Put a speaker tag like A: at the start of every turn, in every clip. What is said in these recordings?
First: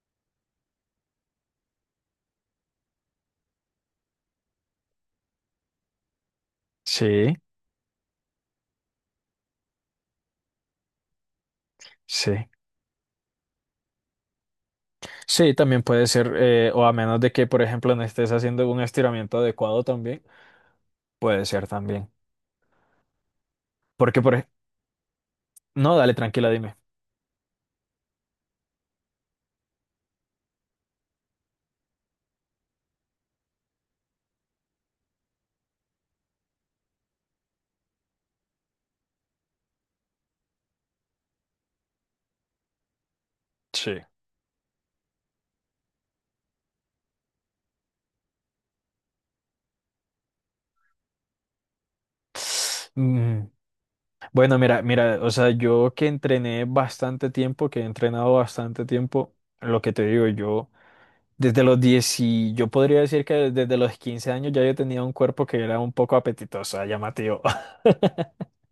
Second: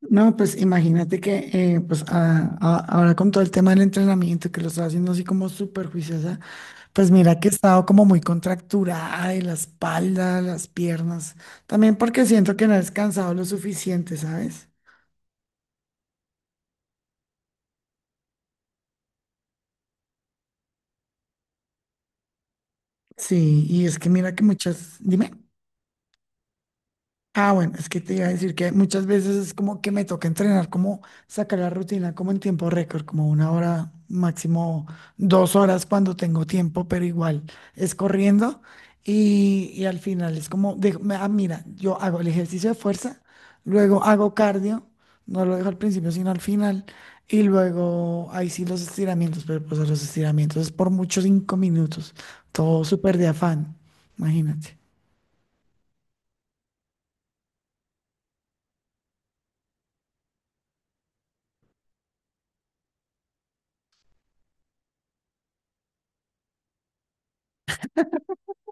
A: No, pues imagínate que pues ahora con todo el tema del entrenamiento que lo estaba haciendo así como súper juiciosa, pues
B: Sí,
A: mira que he estado como muy contracturada de la espalda, las piernas, también porque
B: sí.
A: siento que no he descansado lo suficiente, ¿sabes?
B: Sí, también puede ser, o a menos de que, por ejemplo, no estés haciendo un estiramiento adecuado también, puede ser también.
A: Sí, y es que
B: Porque,
A: mira
B: por
A: que
B: ej-
A: muchas, dime.
B: no, dale, tranquila, dime.
A: Ah, bueno, es que te iba a decir que muchas veces es como que me toca entrenar, como sacar la rutina, como en tiempo récord, como una hora, máximo 2 horas cuando tengo tiempo, pero igual es corriendo y al final es como, ah, mira, yo hago el ejercicio de fuerza,
B: Sí.
A: luego hago cardio, no lo dejo al principio, sino al final, y luego ahí sí los estiramientos, pero pues a los estiramientos es por muchos 5 minutos, todo súper de
B: Mm,
A: afán,
B: Bueno,
A: imagínate.
B: mira, mira, o sea, yo que entrené bastante tiempo, que he entrenado bastante tiempo, lo que te digo, yo desde los 10 y yo podría decir que desde los 15 años ya yo tenía un cuerpo que era un poco apetitoso, llamativo.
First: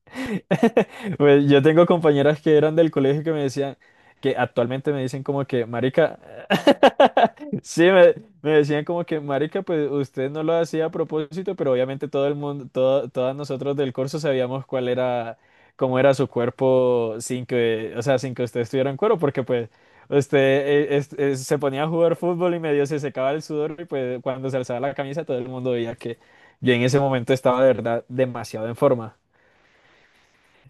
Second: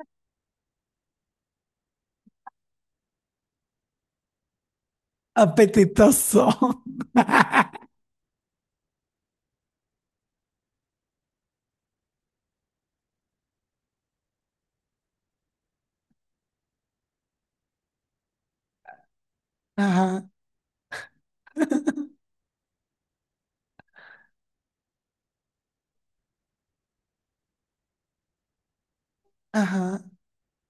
B: Pues yo tengo compañeras que eran del colegio que me decían, que actualmente me dicen como que, marica.
A: Apetitoso.
B: Sí, me decían como que, marica, pues usted no lo hacía a propósito, pero obviamente todo el mundo, todo, todas nosotros del curso sabíamos cuál era, cómo era su cuerpo sin que, o sea, sin que usted estuviera en cuero, porque pues
A: Ajá,
B: usted se ponía a jugar fútbol y medio se secaba el sudor y pues cuando se alzaba la camisa todo el mundo veía que yo en ese momento estaba de verdad demasiado en forma.
A: ajá,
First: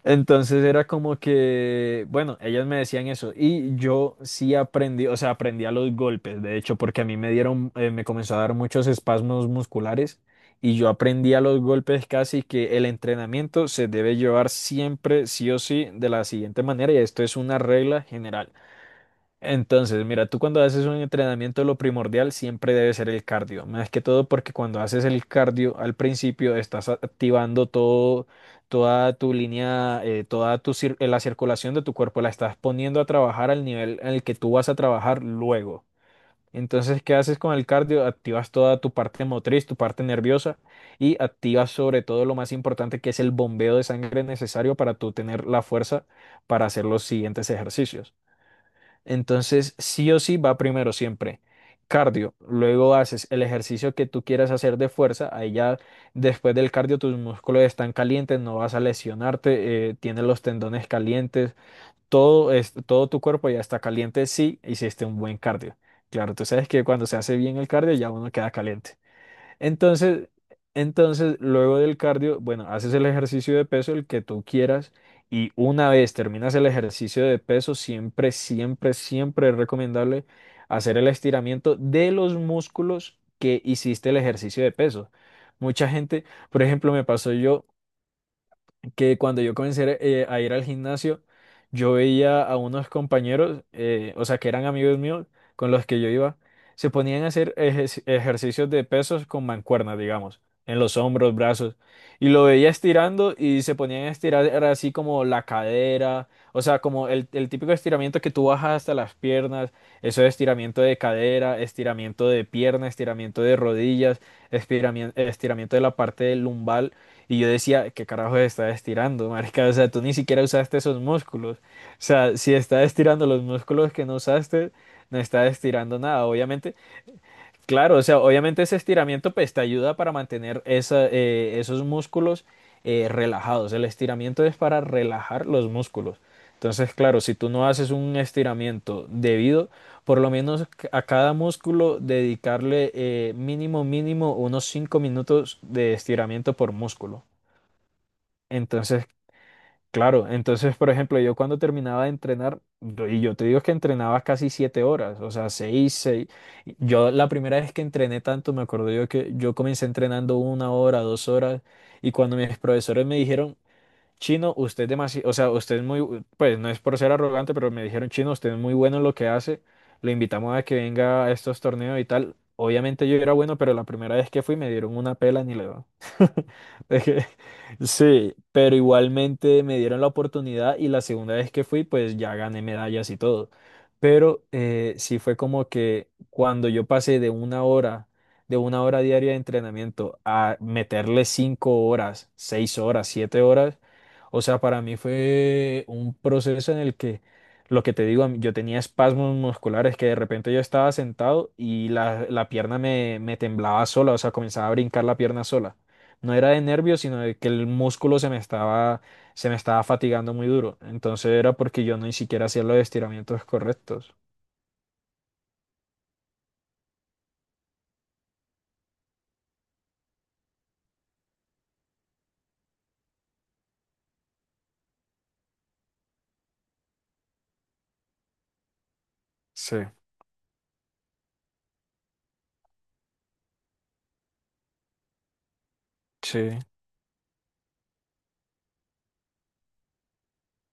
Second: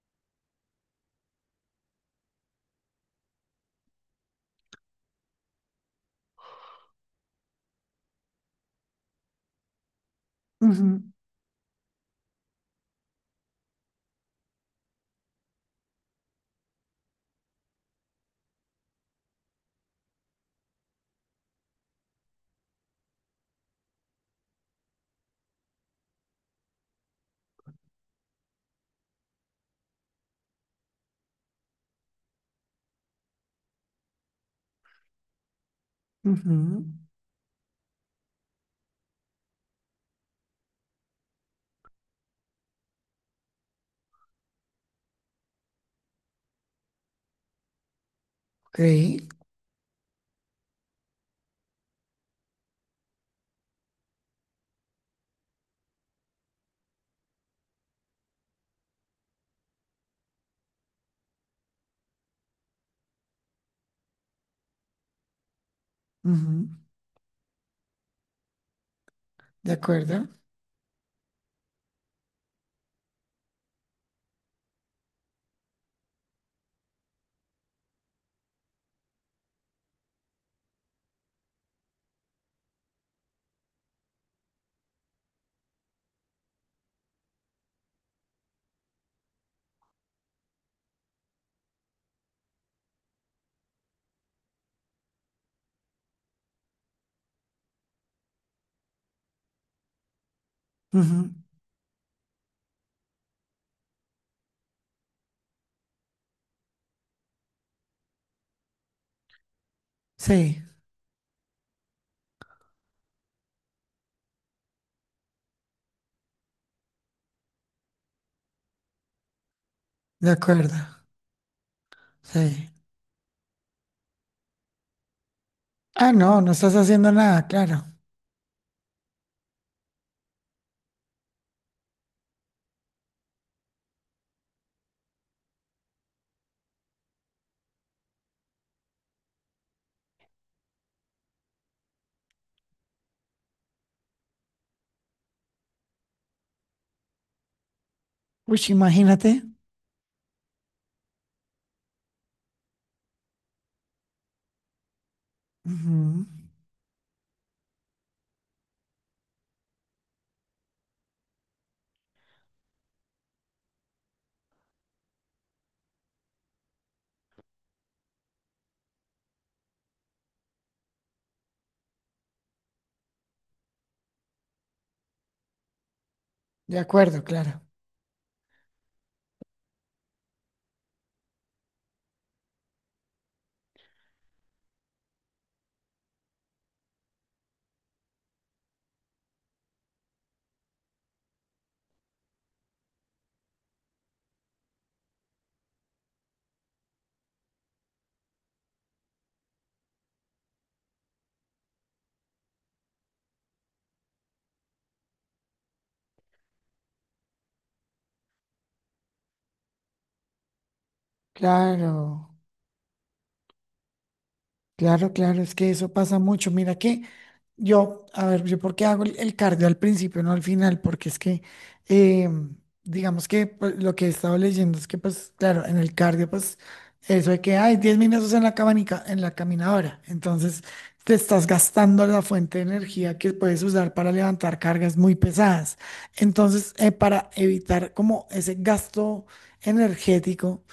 B: Entonces era como que, bueno, ellas me decían eso y yo sí aprendí, o sea, aprendí a los golpes, de hecho, porque a mí me dieron, me comenzó a dar muchos espasmos musculares y
A: ujú,
B: yo aprendí a los golpes casi que el entrenamiento se debe llevar siempre, sí o sí, de la siguiente manera y esto es una regla general. Entonces, mira, tú cuando haces un entrenamiento, lo primordial siempre debe ser el cardio. Más que todo porque cuando haces el cardio al principio estás activando todo, toda tu línea, toda tu la circulación de tu cuerpo, la estás poniendo a trabajar al nivel en el que tú vas a trabajar luego.
A: ujú,
B: Entonces, ¿qué haces con el cardio? Activas toda tu parte motriz, tu parte nerviosa y activas sobre todo lo más importante que es el bombeo de sangre necesario para tú tener la fuerza para hacer los siguientes ejercicios.
A: ok,
B: Entonces, sí o sí va primero siempre. Cardio, luego haces el ejercicio que tú quieras hacer de fuerza, ahí ya después del cardio tus músculos están calientes, no vas a lesionarte, tienes los tendones calientes, todo, es, todo tu cuerpo ya está caliente si hiciste un buen cardio. Claro, tú
A: ujú,
B: sabes que cuando se hace bien el cardio ya uno queda caliente.
A: de acuerdo,
B: Entonces, entonces, luego del cardio, bueno, haces el ejercicio de peso, el que tú quieras, y una vez terminas el ejercicio de peso, siempre, siempre, siempre es recomendable hacer el estiramiento de los músculos que hiciste el ejercicio de peso. Mucha gente, por ejemplo, me pasó yo que cuando yo comencé a ir al gimnasio, yo veía a unos compañeros, o sea, que eran amigos míos con los que yo iba, se ponían a hacer ejercicios de pesos con mancuernas, digamos, en los
A: ujú,
B: hombros, brazos, y lo veía estirando y se ponían a estirar era así como la cadera, o sea, como el típico estiramiento que tú bajas hasta las piernas, eso es
A: sí,
B: estiramiento de cadera, estiramiento de pierna, estiramiento de rodillas, estiramiento, estiramiento de la parte lumbar y yo decía, ¿qué carajo está estirando, marica? O sea, tú ni
A: de
B: siquiera
A: acuerdo,
B: usaste esos músculos. O sea, si
A: sí.
B: estás estirando los músculos que no usaste, no estás estirando
A: Ah,
B: nada,
A: no, no estás
B: obviamente.
A: haciendo nada, claro.
B: Claro, o sea, obviamente ese estiramiento pues te ayuda para mantener esa, esos músculos relajados. El estiramiento es para relajar los músculos. Entonces, claro, si tú no haces un estiramiento debido, por lo menos a cada músculo dedicarle mínimo, mínimo unos 5 minutos de estiramiento por músculo.
A: Uy,
B: Entonces,
A: imagínate.
B: claro, entonces, por ejemplo, yo cuando terminaba de entrenar, y yo te digo que entrenaba casi 7 horas, o sea, seis,
A: Ujú,
B: seis. Yo la primera vez que entrené tanto, me acuerdo yo que yo comencé entrenando 1 hora, 2 horas, y cuando mis profesores me dijeron, Chino, usted es demasiado, o sea, usted es muy, pues no es por ser arrogante, pero me dijeron, Chino, usted es muy bueno en lo que hace, lo invitamos a que venga a estos torneos y tal. Obviamente yo era bueno, pero la primera vez que fui me dieron una pela ni le doy.
A: de
B: Es
A: acuerdo,
B: que-
A: claro,
B: sí, pero igualmente me dieron la oportunidad y la segunda vez que fui, pues ya gané medallas y todo. Pero sí fue como que cuando yo pasé de 1 hora, de 1 hora diaria de entrenamiento a meterle 5 horas, 6 horas, 7 horas, o sea, para mí fue un proceso en el que, lo que te digo, yo tenía espasmos musculares que de repente yo estaba sentado y la pierna me temblaba sola, o sea, comenzaba a brincar la pierna sola. No era de nervios, sino de que el músculo se me estaba fatigando muy duro. Entonces era porque yo ni
A: claro,
B: siquiera hacía los estiramientos correctos.
A: claro, claro, es que eso pasa mucho. Mira que yo, a ver, yo por qué hago el cardio al principio, no al final, porque es que, eh, digamos que pues, lo que he estado leyendo es que, pues, claro, en el cardio, pues, eso de que hay 10 minutos en la cabanica, en la
B: Sí,
A: caminadora, entonces te estás gastando la fuente de energía que puedes usar para levantar cargas muy pesadas.
B: sí,
A: Entonces, para evitar como ese gasto energético,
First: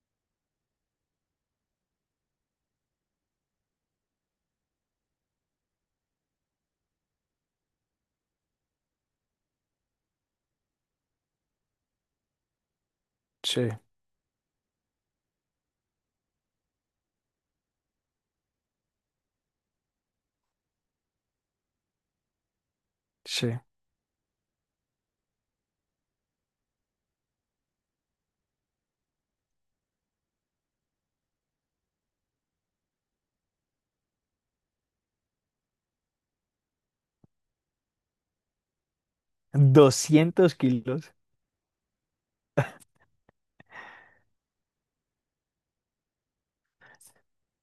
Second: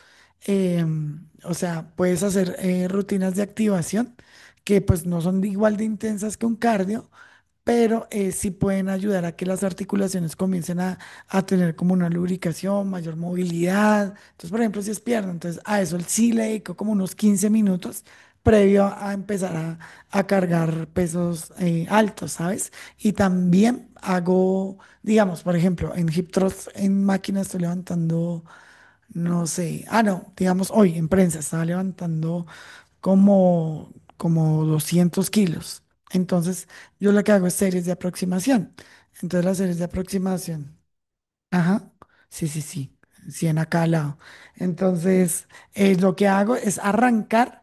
A: o sea, puedes hacer rutinas de activación que pues no son igual de intensas que un cardio, pero sí pueden ayudar a que las articulaciones comiencen a tener como una lubricación, mayor
B: sí,
A: movilidad. Entonces, por ejemplo, si es pierna, entonces a eso sí le dedico como unos 15 minutos previo a empezar a cargar pesos altos, ¿sabes? Y
B: sí.
A: también hago, digamos, por ejemplo, en hip thrust, en máquina estoy levantando no sé. Ah, no, digamos, hoy en prensa estaba levantando como 200 kilos. Entonces, yo lo que hago es series de aproximación. Entonces, las series de
B: Doscientos
A: aproximación.
B: kilos.
A: Ajá. Sí, sí, sí. 100 a cada lado. Entonces, lo que hago es arrancar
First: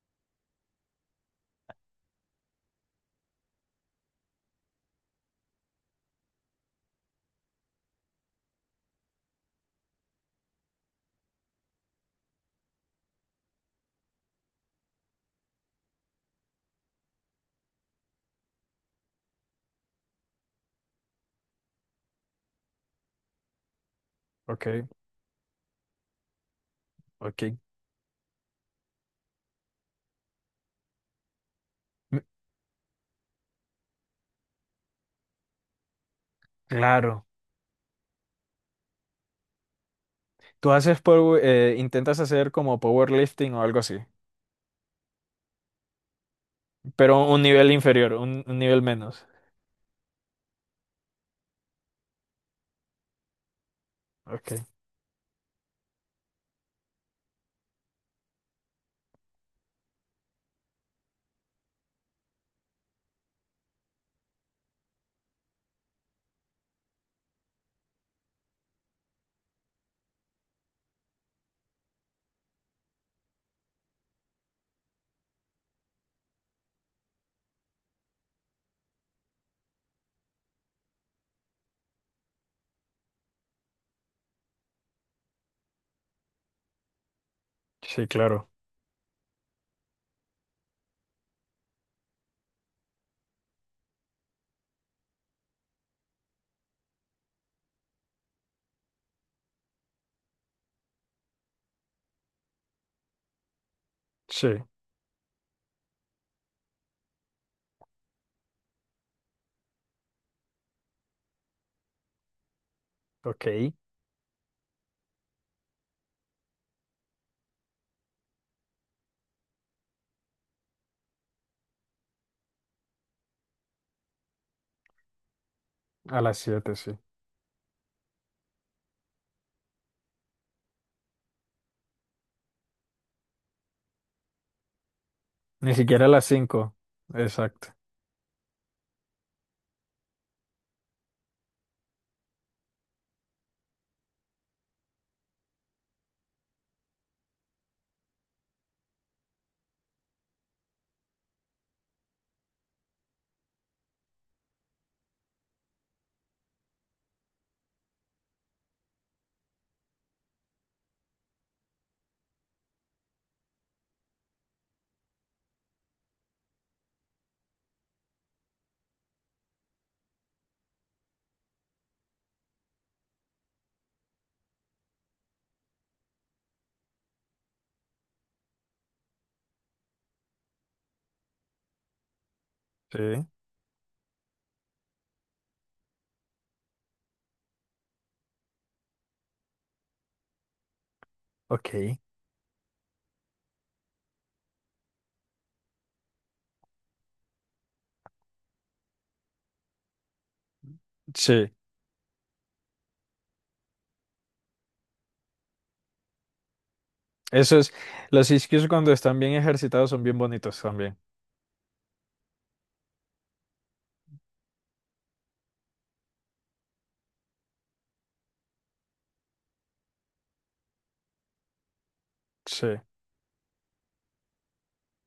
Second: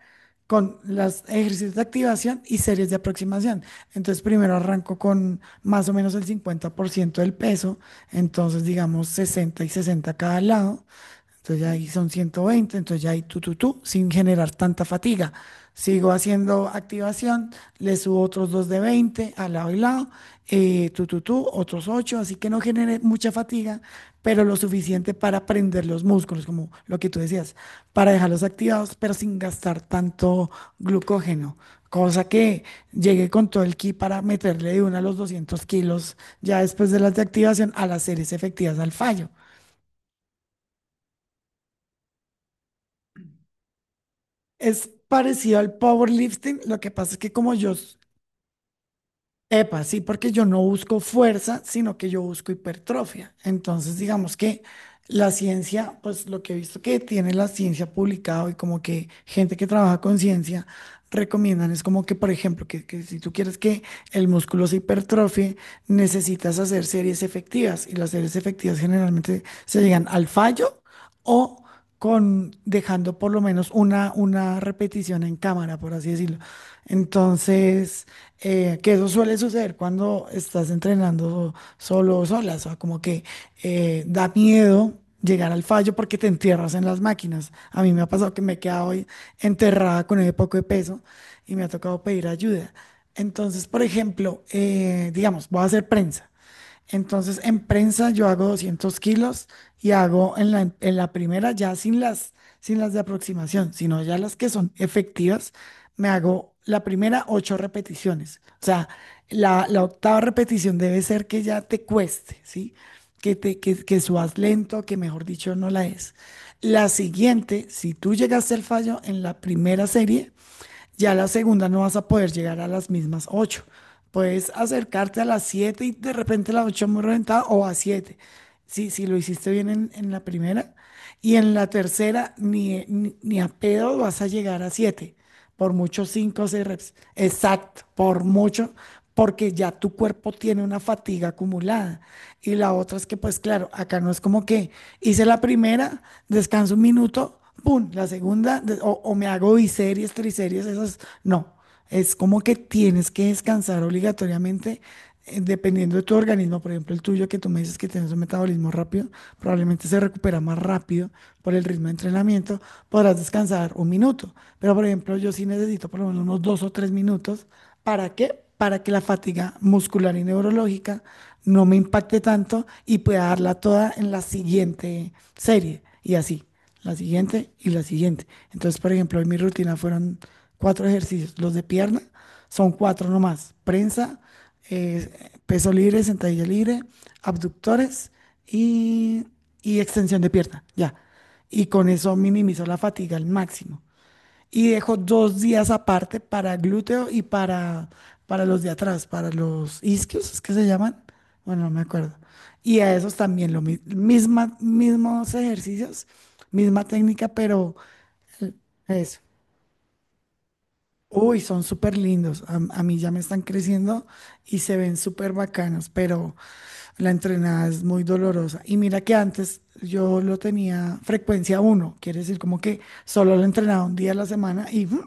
A: con los ejercicios de activación y series de aproximación. Entonces, primero arranco con más o menos el 50% del peso. Entonces, digamos, 60 y 60 a cada lado. Entonces ya ahí son 120, entonces ya ahí tú, tú, tú, sin generar tanta fatiga. Sigo haciendo activación, le subo otros 2 de 20 al lado y lado, tú, tú, tú, otros 8, así que no genere mucha fatiga, pero lo
B: Ok,
A: suficiente para prender los músculos, como lo que tú decías,
B: ok.
A: para dejarlos activados, pero sin gastar tanto glucógeno.
B: M-
A: Cosa que llegue con todo el ki para meterle de una a los 200 kilos ya después de las de
B: claro.
A: activación a las series efectivas al fallo.
B: Tú haces intentas hacer como powerlifting o algo así,
A: Es parecido al powerlifting, lo que pasa es
B: pero
A: que
B: un
A: como yo,
B: nivel inferior, un nivel menos.
A: epa, sí, porque yo no busco fuerza, sino que yo busco hipertrofia. Entonces, digamos
B: Ok.
A: que la ciencia, pues lo que he visto que tiene la ciencia publicado y como que gente que trabaja con ciencia recomiendan es como que, por ejemplo, que si tú quieres que el músculo se hipertrofie, necesitas hacer series efectivas y las series efectivas generalmente se llegan al fallo. O con dejando por lo menos una repetición en cámara, por así decirlo. Entonces, que eso suele suceder cuando estás entrenando solo o sola, o sea, como que da miedo llegar al fallo porque te entierras en las máquinas. A mí me
B: Sí,
A: ha pasado que
B: claro.
A: me he quedado hoy enterrada con el poco de peso y me ha tocado pedir ayuda. Entonces, por ejemplo, digamos, voy a hacer prensa. Entonces, en prensa yo hago 200 kilos y hago en la, primera ya sin las de aproximación, sino ya las que
B: Sí.
A: son efectivas, me hago la primera 8 repeticiones. O sea, la octava repetición debe ser que ya te cueste, ¿sí? Que, te,
B: Ok.
A: que, que subas lento, que mejor dicho no la es. La siguiente, si tú llegaste al fallo en la primera serie, ya la segunda no vas a poder llegar a las mismas ocho. Puedes acercarte a las 7 y de
B: A las
A: repente la
B: siete,
A: 8
B: sí.
A: muy reventada o a siete. Si, si lo hiciste bien en la primera. Y en la tercera, ni a pedo vas a llegar a siete. Por
B: Ni
A: mucho
B: siquiera a las
A: 5 o 6
B: 5.
A: reps.
B: Exacto.
A: Exacto, por mucho, porque ya tu cuerpo tiene una fatiga acumulada. Y la otra es que, pues claro, acá no es como que hice la primera, descanso un minuto, pum, la segunda, o me hago biseries, triseries, esas, no. Es como que tienes que descansar obligatoriamente, dependiendo de tu organismo. Por ejemplo, el tuyo, que tú me dices que tienes un metabolismo rápido, probablemente se recupera más rápido por el ritmo de entrenamiento. Podrás descansar un minuto. Pero, por ejemplo, yo sí necesito por lo menos unos 2 o 3 minutos. ¿Para qué? Para que la fatiga muscular y neurológica no me impacte tanto y pueda darla toda en la siguiente serie. Y así la siguiente y la siguiente. Entonces, por ejemplo, en mi rutina fueron cuatro ejercicios. Los de pierna son cuatro
B: Sí.
A: nomás. Prensa, eh, peso libre, sentadilla libre, abductores y, y extensión de pierna. Ya. Y con
B: Ok.
A: eso minimizo la fatiga al máximo. Y dejo 2 días aparte para glúteo y para los de atrás, para los isquios, ¿es que se llaman?
B: Sí.
A: Bueno, no me acuerdo. Y a esos también lo mismos ejercicios, misma técnica,
B: Eso es.
A: pero
B: Los isquios cuando
A: eso.
B: están bien ejercitados son bien bonitos también.
A: Uy, son súper lindos. A mí ya me están creciendo y se ven súper bacanos, pero la entrenada es muy dolorosa. Y mira que antes yo lo tenía frecuencia uno, quiere decir como
B: Sí.
A: que solo lo entrenaba un día a la semana y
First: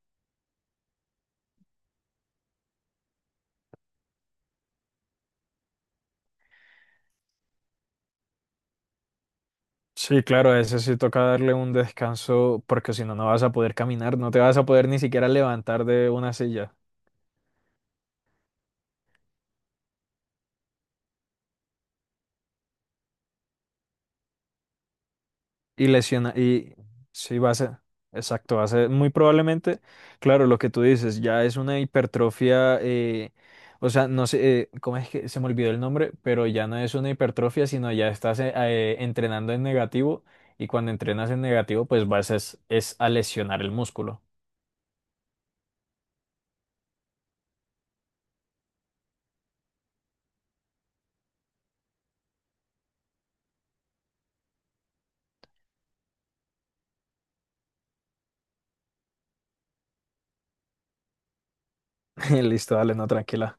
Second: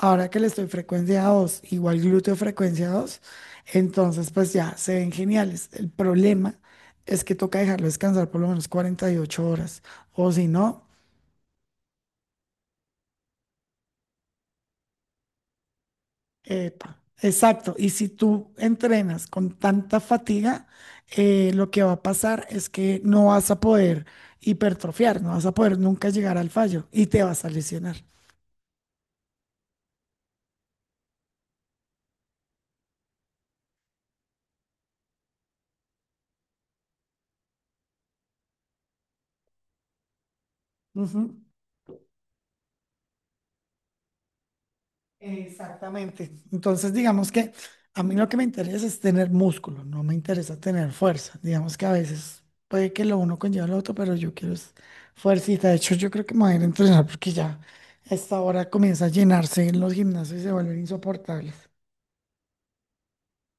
A: ahora que le estoy frecuencia 2, igual glúteo frecuencia 2, entonces pues ya se ven geniales. El problema es que toca dejarlo descansar por lo menos 48 horas,
B: Sí,
A: o si
B: claro, a ese
A: no,
B: sí toca darle un descanso porque si no, no vas a poder caminar, no te vas a poder ni siquiera levantar de una silla.
A: epa, exacto. Y si tú entrenas con tanta fatiga, lo que va a pasar es que no vas a poder hipertrofiar, no vas a poder
B: Y
A: nunca
B: lesiona,
A: llegar al
B: y
A: fallo y te
B: sí
A: vas a
B: va a ser,
A: lesionar.
B: exacto, va a ser muy probablemente, claro, lo que tú dices, ya es una hipertrofia, o sea, no sé, ¿cómo es que se me olvidó el nombre? Pero ya no es una hipertrofia, sino ya estás entrenando en negativo y cuando entrenas en
A: Ujú.
B: negativo, pues vas es a lesionar el músculo.
A: Exactamente. Entonces, digamos que a mí lo que me interesa es tener músculo, no me interesa tener fuerza. Digamos que a veces puede que lo uno conlleva lo otro, pero yo quiero es fuercita. De hecho, yo creo que me voy a ir a entrenar porque ya a esta hora comienza a llenarse en los gimnasios y se vuelven insoportables.
B: Listo, dale, no, tranquila.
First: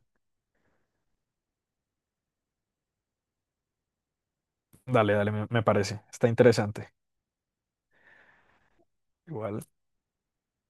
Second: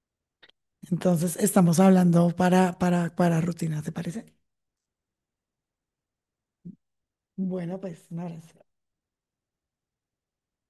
A: Entonces, estamos hablando para rutinas, ¿te parece?
B: Dale, dale, me parece, está interesante.
A: Bueno, pues nada.
B: Igual.